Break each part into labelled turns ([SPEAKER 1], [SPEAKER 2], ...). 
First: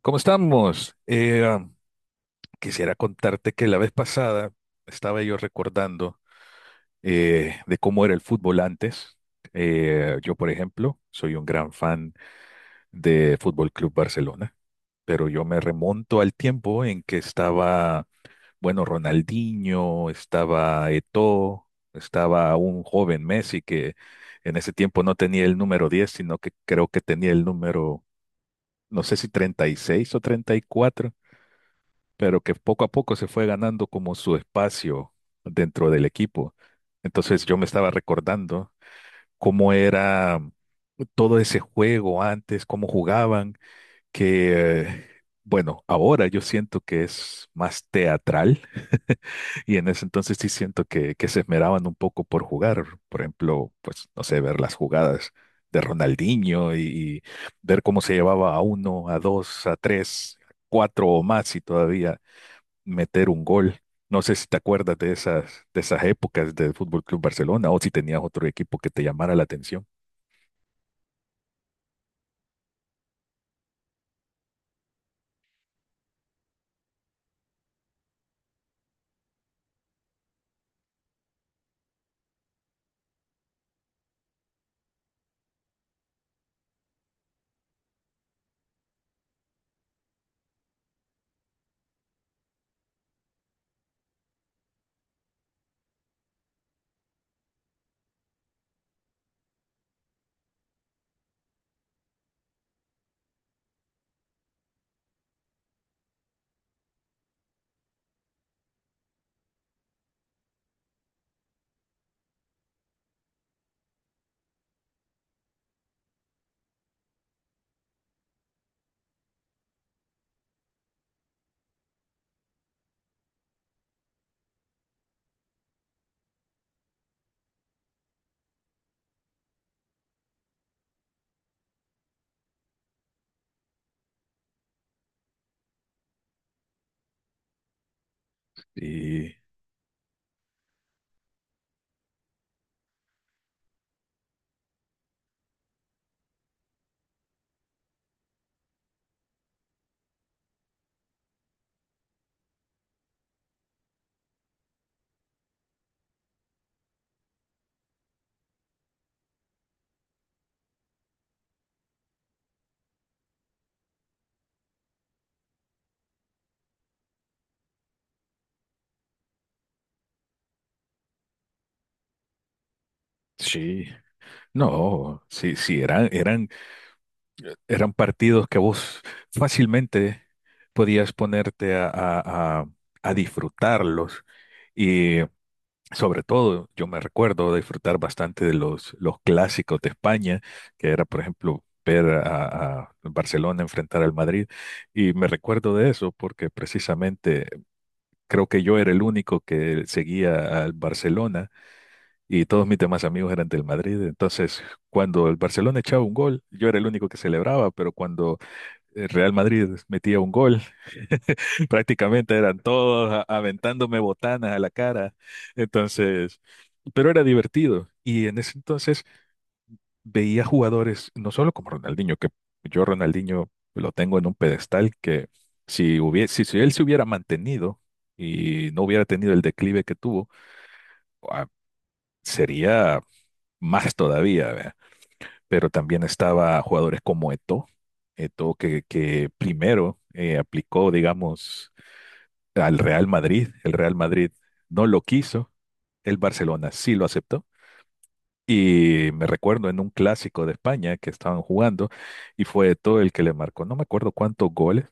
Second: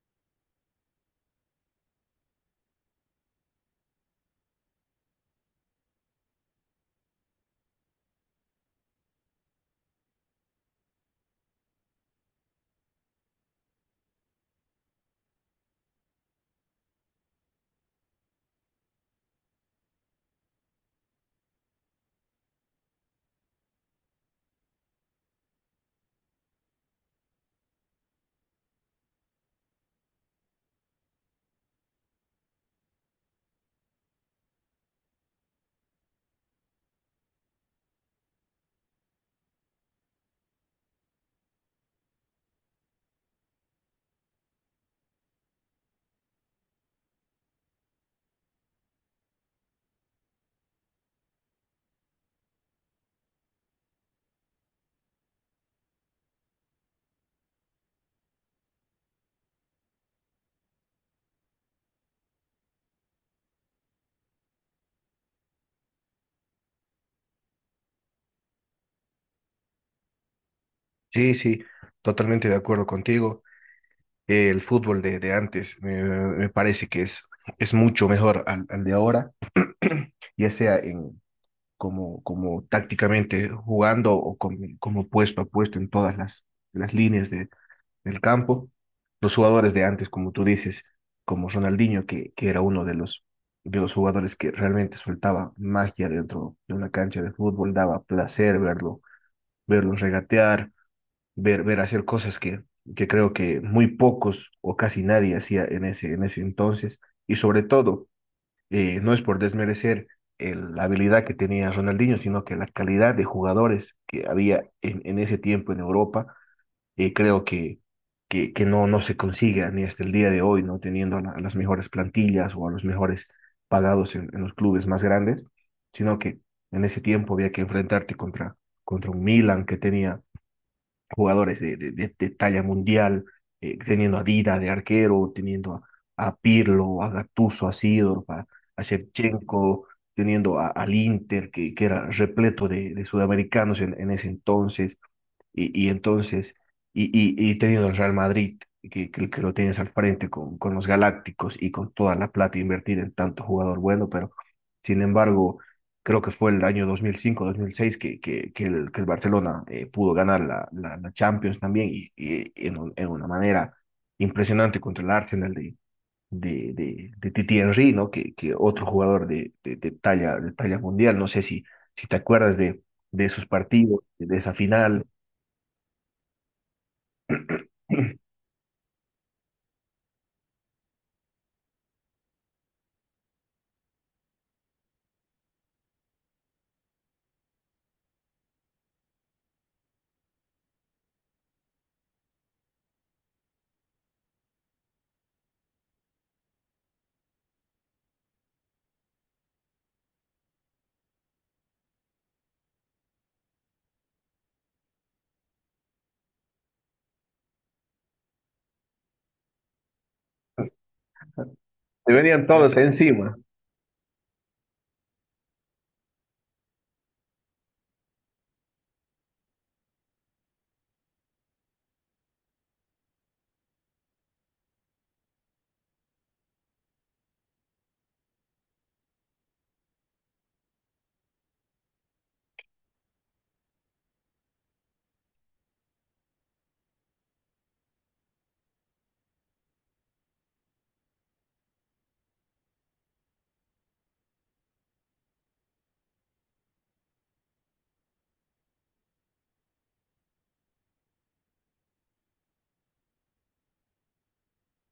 [SPEAKER 1] ¿Cómo estamos? Quisiera contarte que la vez pasada estaba yo recordando de cómo era el fútbol antes. Yo, por ejemplo, soy un gran fan de Fútbol Club Barcelona, pero yo me remonto al tiempo en que estaba, bueno, Ronaldinho, estaba Eto'o, estaba un joven Messi que en ese tiempo no tenía el número 10, sino que creo que tenía el número, no sé si 36 o 34. Pero que poco a poco se fue ganando como su espacio dentro del equipo. Entonces yo me estaba recordando cómo era todo ese juego antes, cómo jugaban, que bueno, ahora yo siento que es más teatral y en ese entonces sí siento que se esmeraban un poco por jugar, por ejemplo, pues no sé, ver las jugadas de Ronaldinho y ver cómo se llevaba a uno, a dos, a tres, cuatro o más y todavía meter un gol. No sé si te acuerdas de esas épocas del Fútbol Club Barcelona o si tenías otro equipo que te llamara la atención.
[SPEAKER 2] Sí, sí, totalmente de acuerdo contigo. El fútbol de antes me parece que es mucho mejor al de ahora, ya sea en, como tácticamente jugando o como puesto a puesto en todas las líneas del campo. Los jugadores de antes, como tú dices, como Ronaldinho, que era uno de de los jugadores que realmente soltaba magia dentro de una cancha de fútbol, daba placer verlo, verlo regatear ver, ver hacer cosas que creo que muy pocos o casi nadie hacía en en ese entonces. Y sobre todo, no es por desmerecer la habilidad que tenía Ronaldinho, sino que la calidad de jugadores que había en ese tiempo en Europa, creo que no se consigue ni hasta el día de hoy, no teniendo las mejores plantillas o a los mejores pagados en los clubes más grandes, sino que en ese tiempo había que enfrentarte contra, contra un Milan que tenía jugadores de talla mundial, teniendo a Dida de arquero, teniendo a Pirlo, a Gattuso, a Sidor, a
[SPEAKER 1] Y
[SPEAKER 2] Shevchenko, teniendo al Inter, que era repleto de sudamericanos en ese entonces, y, y entonces, y teniendo el Real Madrid, que lo tienes al frente con los Galácticos y con toda la plata invertida en tanto jugador bueno, pero sin embargo, creo que fue el año dos mil cinco mil seis que el Barcelona pudo ganar la Champions también en una manera impresionante contra el Arsenal de Titi Henry, ¿no? Que otro jugador de talla mundial, no sé si te acuerdas de esos
[SPEAKER 1] sí,
[SPEAKER 2] partidos, de esa final.
[SPEAKER 1] no, sí, sí, eran
[SPEAKER 2] Te
[SPEAKER 1] partidos que vos fácilmente podías ponerte a disfrutarlos. Sobre todo, yo me recuerdo disfrutar bastante de los clásicos de España, que era, por ejemplo, ver a Barcelona enfrentar al Madrid. Y me recuerdo de eso porque precisamente creo que yo era el único que seguía al Barcelona y todos mis demás amigos eran del Madrid. Entonces, cuando el Barcelona echaba un gol, yo era el único que celebraba, pero cuando el Real Madrid metía un gol, prácticamente
[SPEAKER 2] venían
[SPEAKER 1] eran
[SPEAKER 2] todos
[SPEAKER 1] todos
[SPEAKER 2] encima.
[SPEAKER 1] aventándome botanas a la cara. Entonces, pero era divertido. Y en ese entonces veía jugadores, no solo como Ronaldinho, que yo Ronaldinho lo tengo en un pedestal que si hubiese, si él se hubiera mantenido y no hubiera tenido el declive que tuvo, ah, sería más todavía, ¿verdad? Pero también estaba jugadores como Eto'o, Eto'o que primero aplicó, digamos, al Real Madrid. El Real Madrid no lo quiso, el Barcelona sí lo aceptó. Y me recuerdo en un clásico de España que estaban jugando y fue todo el que le marcó. No me acuerdo cuántos goles,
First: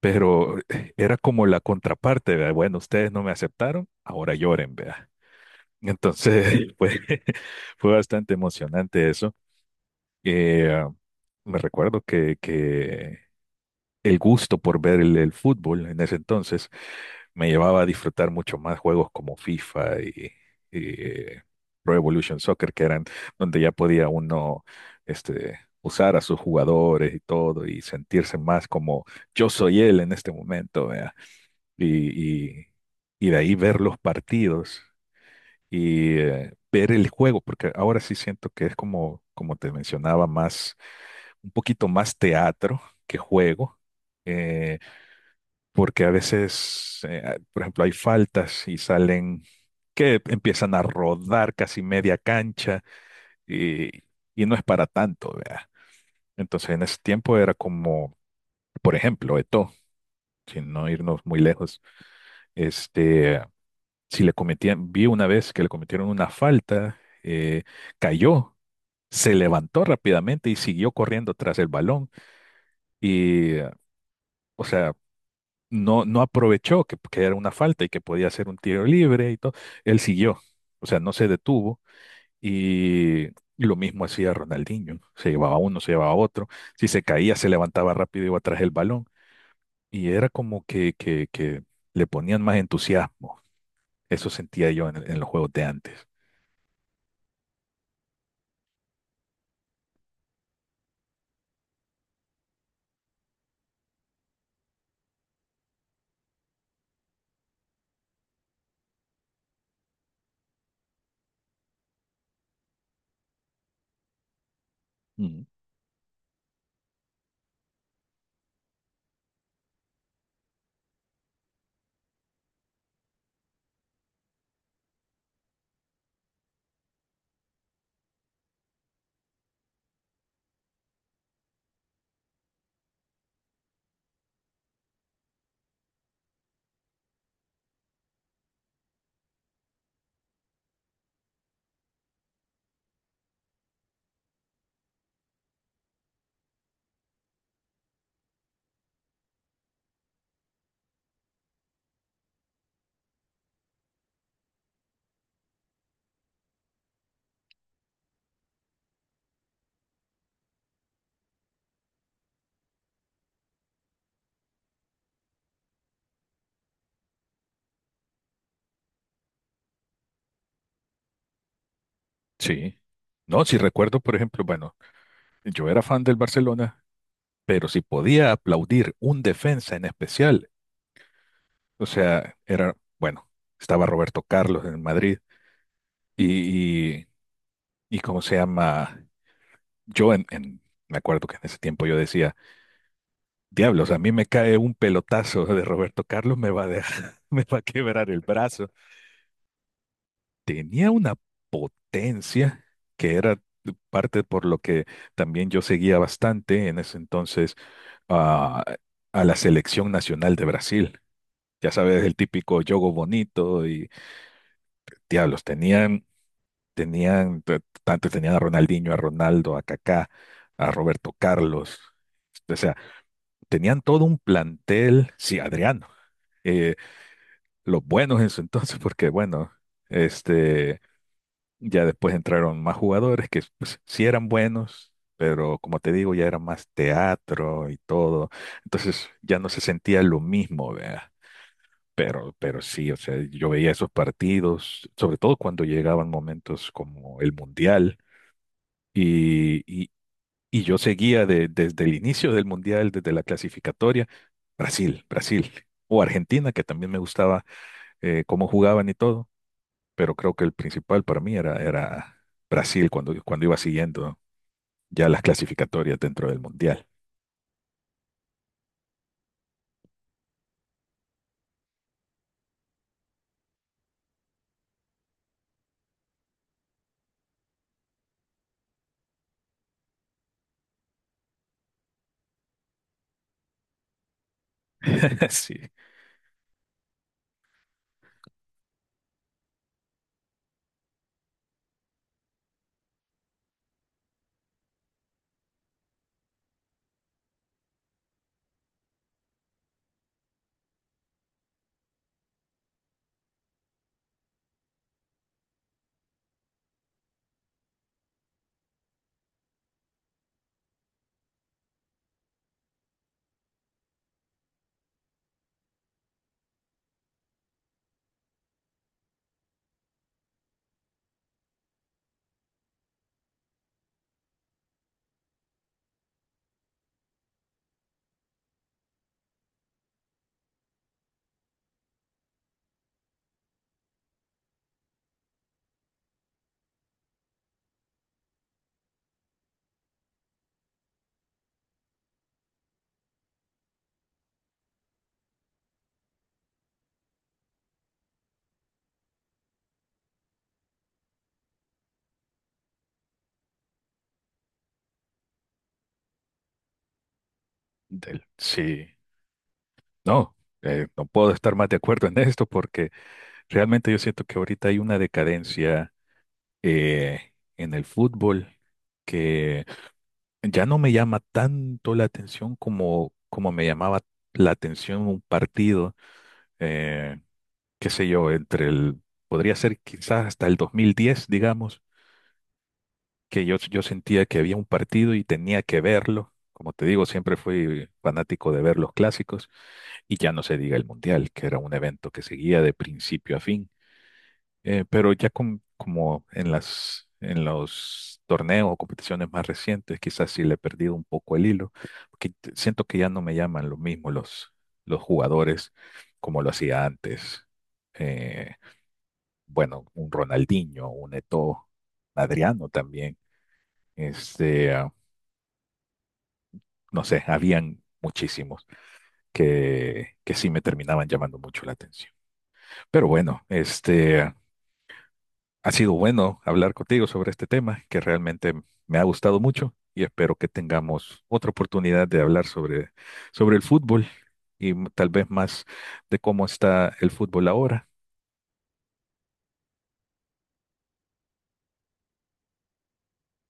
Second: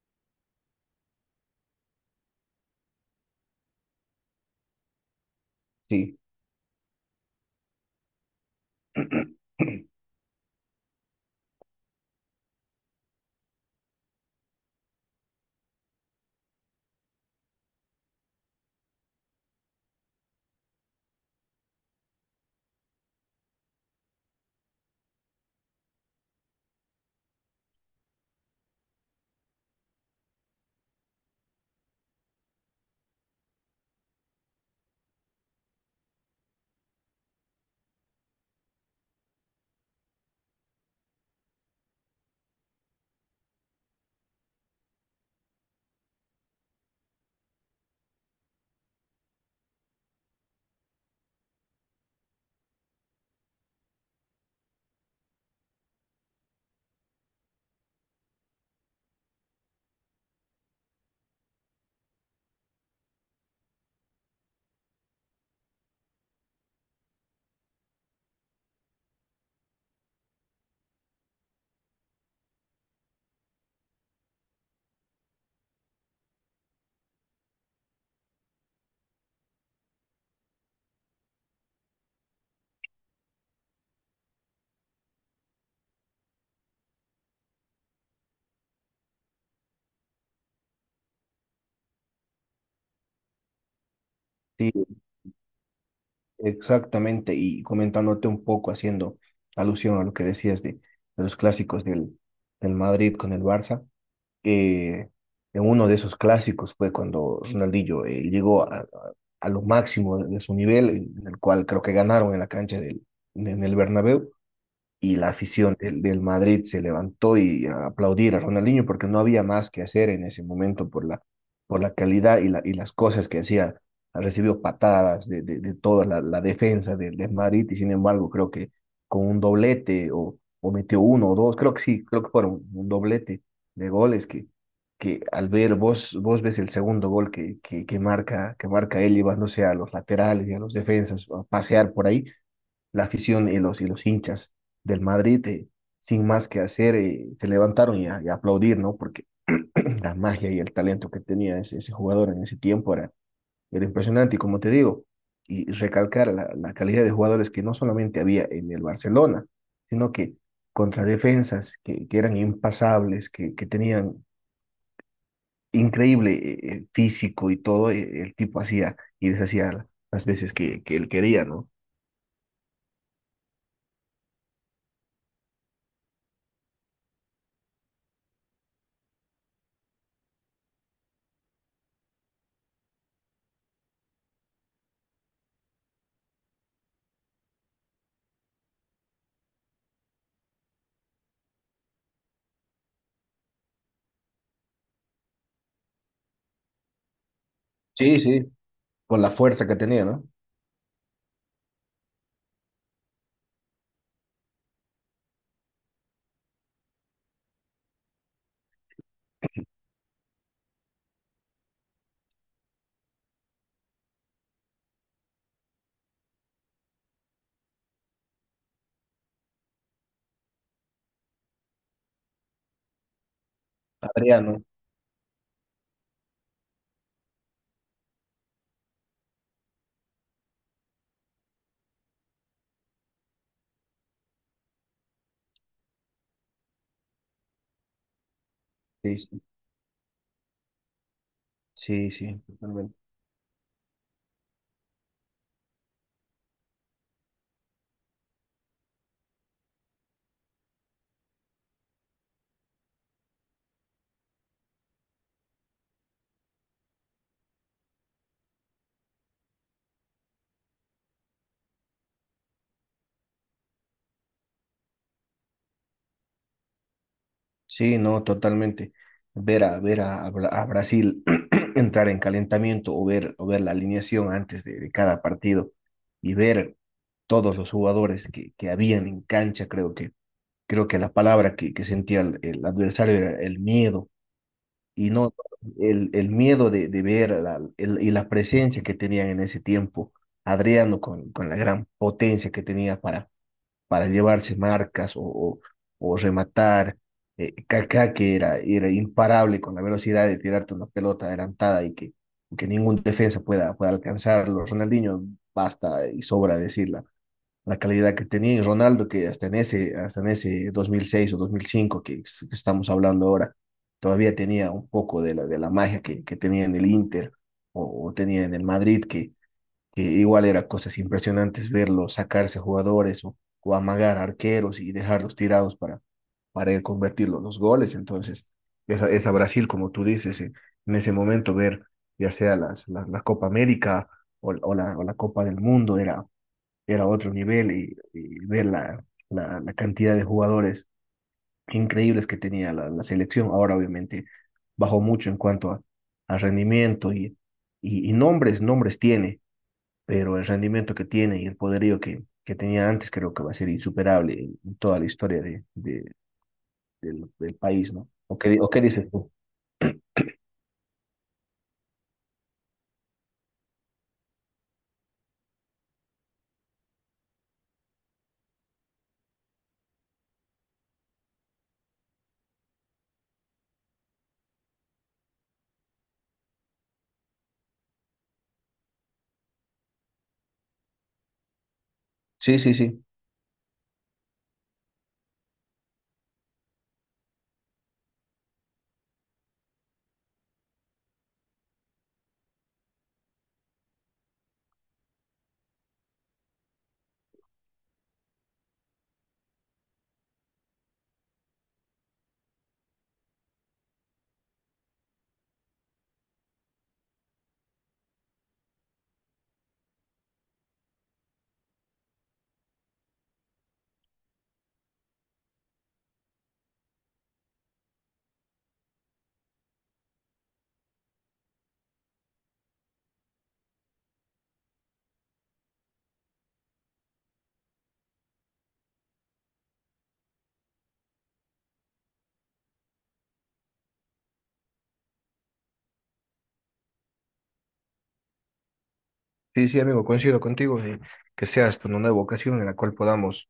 [SPEAKER 1] pero era como la contraparte, ¿verdad? Bueno, ustedes no me aceptaron, ahora lloren, vea.
[SPEAKER 2] Sí,
[SPEAKER 1] Entonces, pues, fue bastante emocionante eso. Eh, Me recuerdo que el gusto por ver el fútbol en ese entonces me llevaba a disfrutar mucho más juegos como FIFA y, eh, Pro Evolution Soccer, que eran donde ya podía uno este, usar a sus jugadores y todo y sentirse más como yo soy él en este momento, vea. Y, y, y de ahí ver los partidos y ver el juego, porque ahora sí siento que es como, como te mencionaba, más, un poquito más teatro que juego. Eh, Porque a veces, por ejemplo, hay faltas y salen que empiezan a rodar casi media cancha y, y no es para tanto, vea. Entonces en ese tiempo era como, por ejemplo, Eto'o, sin no irnos muy lejos, este, si le cometían, vi una vez que le cometieron una falta, eh, cayó, se levantó rápidamente y siguió corriendo tras el balón y, o sea, no aprovechó que era una falta y que podía ser un tiro libre y todo. Él siguió, o sea, no se detuvo y lo mismo hacía Ronaldinho. Se llevaba uno, se llevaba otro. Si se caía, se levantaba rápido y iba tras el balón. Y era como que le ponían más entusiasmo. Eso sentía yo
[SPEAKER 2] sí,
[SPEAKER 1] en los juegos de antes.
[SPEAKER 2] exactamente. Y comentándote un poco, haciendo alusión a lo que decías de los clásicos del, del Madrid con el Barça, eh, en uno de esos clásicos fue cuando Ronaldinho llegó a lo máximo de su nivel, en el cual creo que ganaron en la cancha del, en el Bernabéu. Y la
[SPEAKER 1] Mm,
[SPEAKER 2] afición del, del Madrid se levantó y a aplaudir a Ronaldinho porque no había más que hacer en ese momento por por la calidad y, la, y las cosas que hacía. Recibió patadas de toda la defensa del, del Madrid y sin embargo creo que con un doblete o metió uno o dos, creo que sí, creo que fueron un doblete de goles que al ver vos, vos ves el segundo gol que marca él llevándose a los laterales y a los defensas a pasear por ahí la afición y los hinchas del Madrid, sin más que hacer, se levantaron y a aplaudir, ¿no? Porque la magia y el talento que tenía ese jugador en ese tiempo era, era impresionante. Y como te digo, y recalcar la calidad de jugadores que no solamente había en el Barcelona, sino que contra defensas que eran impasables, que tenían increíble físico y todo, el tipo hacía y deshacía las veces que él quería, ¿no?
[SPEAKER 1] sí. No, si recuerdo, por ejemplo, bueno, yo era fan del Barcelona, pero si podía aplaudir un defensa en especial, o sea, era, bueno, estaba Roberto Carlos en Madrid y, y, y cómo se llama, yo en, en- me acuerdo que en ese tiempo yo decía, diablos, a mí me cae un pelotazo de Roberto Carlos, me va a dejar, me va a quebrar el
[SPEAKER 2] Sí, sí.
[SPEAKER 1] brazo.
[SPEAKER 2] Con la fuerza que tenía, ¿no?
[SPEAKER 1] Tenía una potencia que era parte por lo que también yo seguía bastante en ese entonces a, a la selección nacional de Brasil. Ya sabes, el típico yogo bonito y diablos, Tenían, te- antes tenían a Ronaldinho, a Ronaldo, a Kaká, a Roberto Carlos. O sea, tenían todo un
[SPEAKER 2] Adriano,
[SPEAKER 1] plantel, sí, Adriano, eh, los buenos en su entonces, porque bueno, este, ya después entraron más jugadores que pues, sí eran buenos, pero como te digo, ya era más teatro y todo. Entonces
[SPEAKER 2] sí,
[SPEAKER 1] ya
[SPEAKER 2] sí,
[SPEAKER 1] no se sentía lo mismo, vea.
[SPEAKER 2] sí, sí,
[SPEAKER 1] Pero sí, o
[SPEAKER 2] totalmente.
[SPEAKER 1] sea, yo veía esos partidos, sobre todo cuando llegaban momentos como el Mundial Y, y- y yo seguía desde el inicio del Mundial, desde la clasificatoria, Brasil, Brasil, o Argentina, que también me gustaba cómo jugaban y todo, pero creo que el principal para mí era, era Brasil cuando, cuando iba siguiendo ya las clasificatorias dentro del Mundial.
[SPEAKER 2] Sí, no, totalmente. Ver a, ver a a Brasil entrar en calentamiento o ver la alineación antes de cada partido y ver todos los jugadores que habían en cancha, creo creo que la palabra que sentía el adversario era el miedo y no
[SPEAKER 1] Sí,
[SPEAKER 2] el, el miedo de ver y la presencia que tenían en ese tiempo. Adriano con la gran potencia que tenía para llevarse marcas o rematar. Kaká, que era, era imparable con la velocidad de tirarte una pelota adelantada y que ningún defensa pueda, pueda alcanzarlo. Ronaldinho, basta y sobra decir la calidad que tenía. Y Ronaldo, que hasta en ese 2006 o 2005 que estamos hablando ahora, todavía tenía un poco de la magia que tenía en el Inter o tenía en el Madrid, que igual era cosas impresionantes verlos sacarse jugadores o amagar arqueros y dejarlos tirados para él convertir los goles. Entonces, esa Brasil, como tú dices, en ese momento ver ya sea las, la Copa América o la Copa del Mundo era, era otro nivel y ver la cantidad de jugadores increíbles que tenía la selección. Ahora, obviamente, bajó mucho en cuanto a rendimiento y nombres, nombres tiene pero el rendimiento que tiene y el poderío que tenía antes creo que va a ser insuperable en toda la historia del, del país, ¿no? ¿O qué, o qué
[SPEAKER 1] sí,
[SPEAKER 2] dices tú?
[SPEAKER 1] no, no puedo estar más de acuerdo en esto porque realmente yo siento que ahorita hay una decadencia en el fútbol que ya no me llama tanto la atención como, como me llamaba la atención un partido, eh, qué sé yo, entre el, podría ser quizás hasta el 2010, digamos,
[SPEAKER 2] Sí, sí, sí.
[SPEAKER 1] que yo sentía que había un partido y tenía que verlo. Como te digo, siempre fui fanático de ver los clásicos y ya no se diga el mundial, que era un evento que seguía de principio a fin. Pero ya como en las, en los torneos o competiciones más recientes, quizás sí le he perdido un poco el hilo, porque siento que ya no me llaman lo mismo los jugadores como lo hacía antes. Eh, bueno, un Ronaldinho, un Eto'o, Adriano también. Este, ah, no sé, habían muchísimos que sí me terminaban llamando mucho la atención. Pero bueno, este, ha sido bueno hablar contigo sobre este tema que realmente me ha gustado mucho y espero que tengamos otra oportunidad de hablar sobre, sobre el fútbol y tal vez más de cómo está el fútbol ahora.
[SPEAKER 2] Sí, sí, amigo, coincido contigo. Que sea esto una nueva ocasión en la cual podamos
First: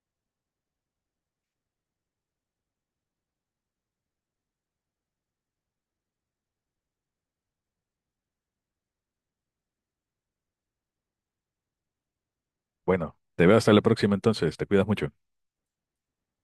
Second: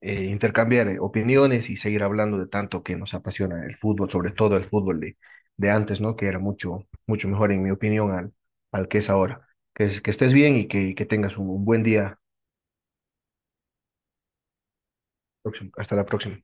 [SPEAKER 2] intercambiar opiniones y seguir hablando de tanto que nos apasiona el fútbol, sobre todo el fútbol de antes, ¿no? Que era mucho, mucho mejor, en mi opinión, al, al que es ahora. Que estés bien que tengas un buen día.
[SPEAKER 1] Bueno, te veo hasta la próxima entonces, te cuidas mucho.
[SPEAKER 2] Hasta la próxima.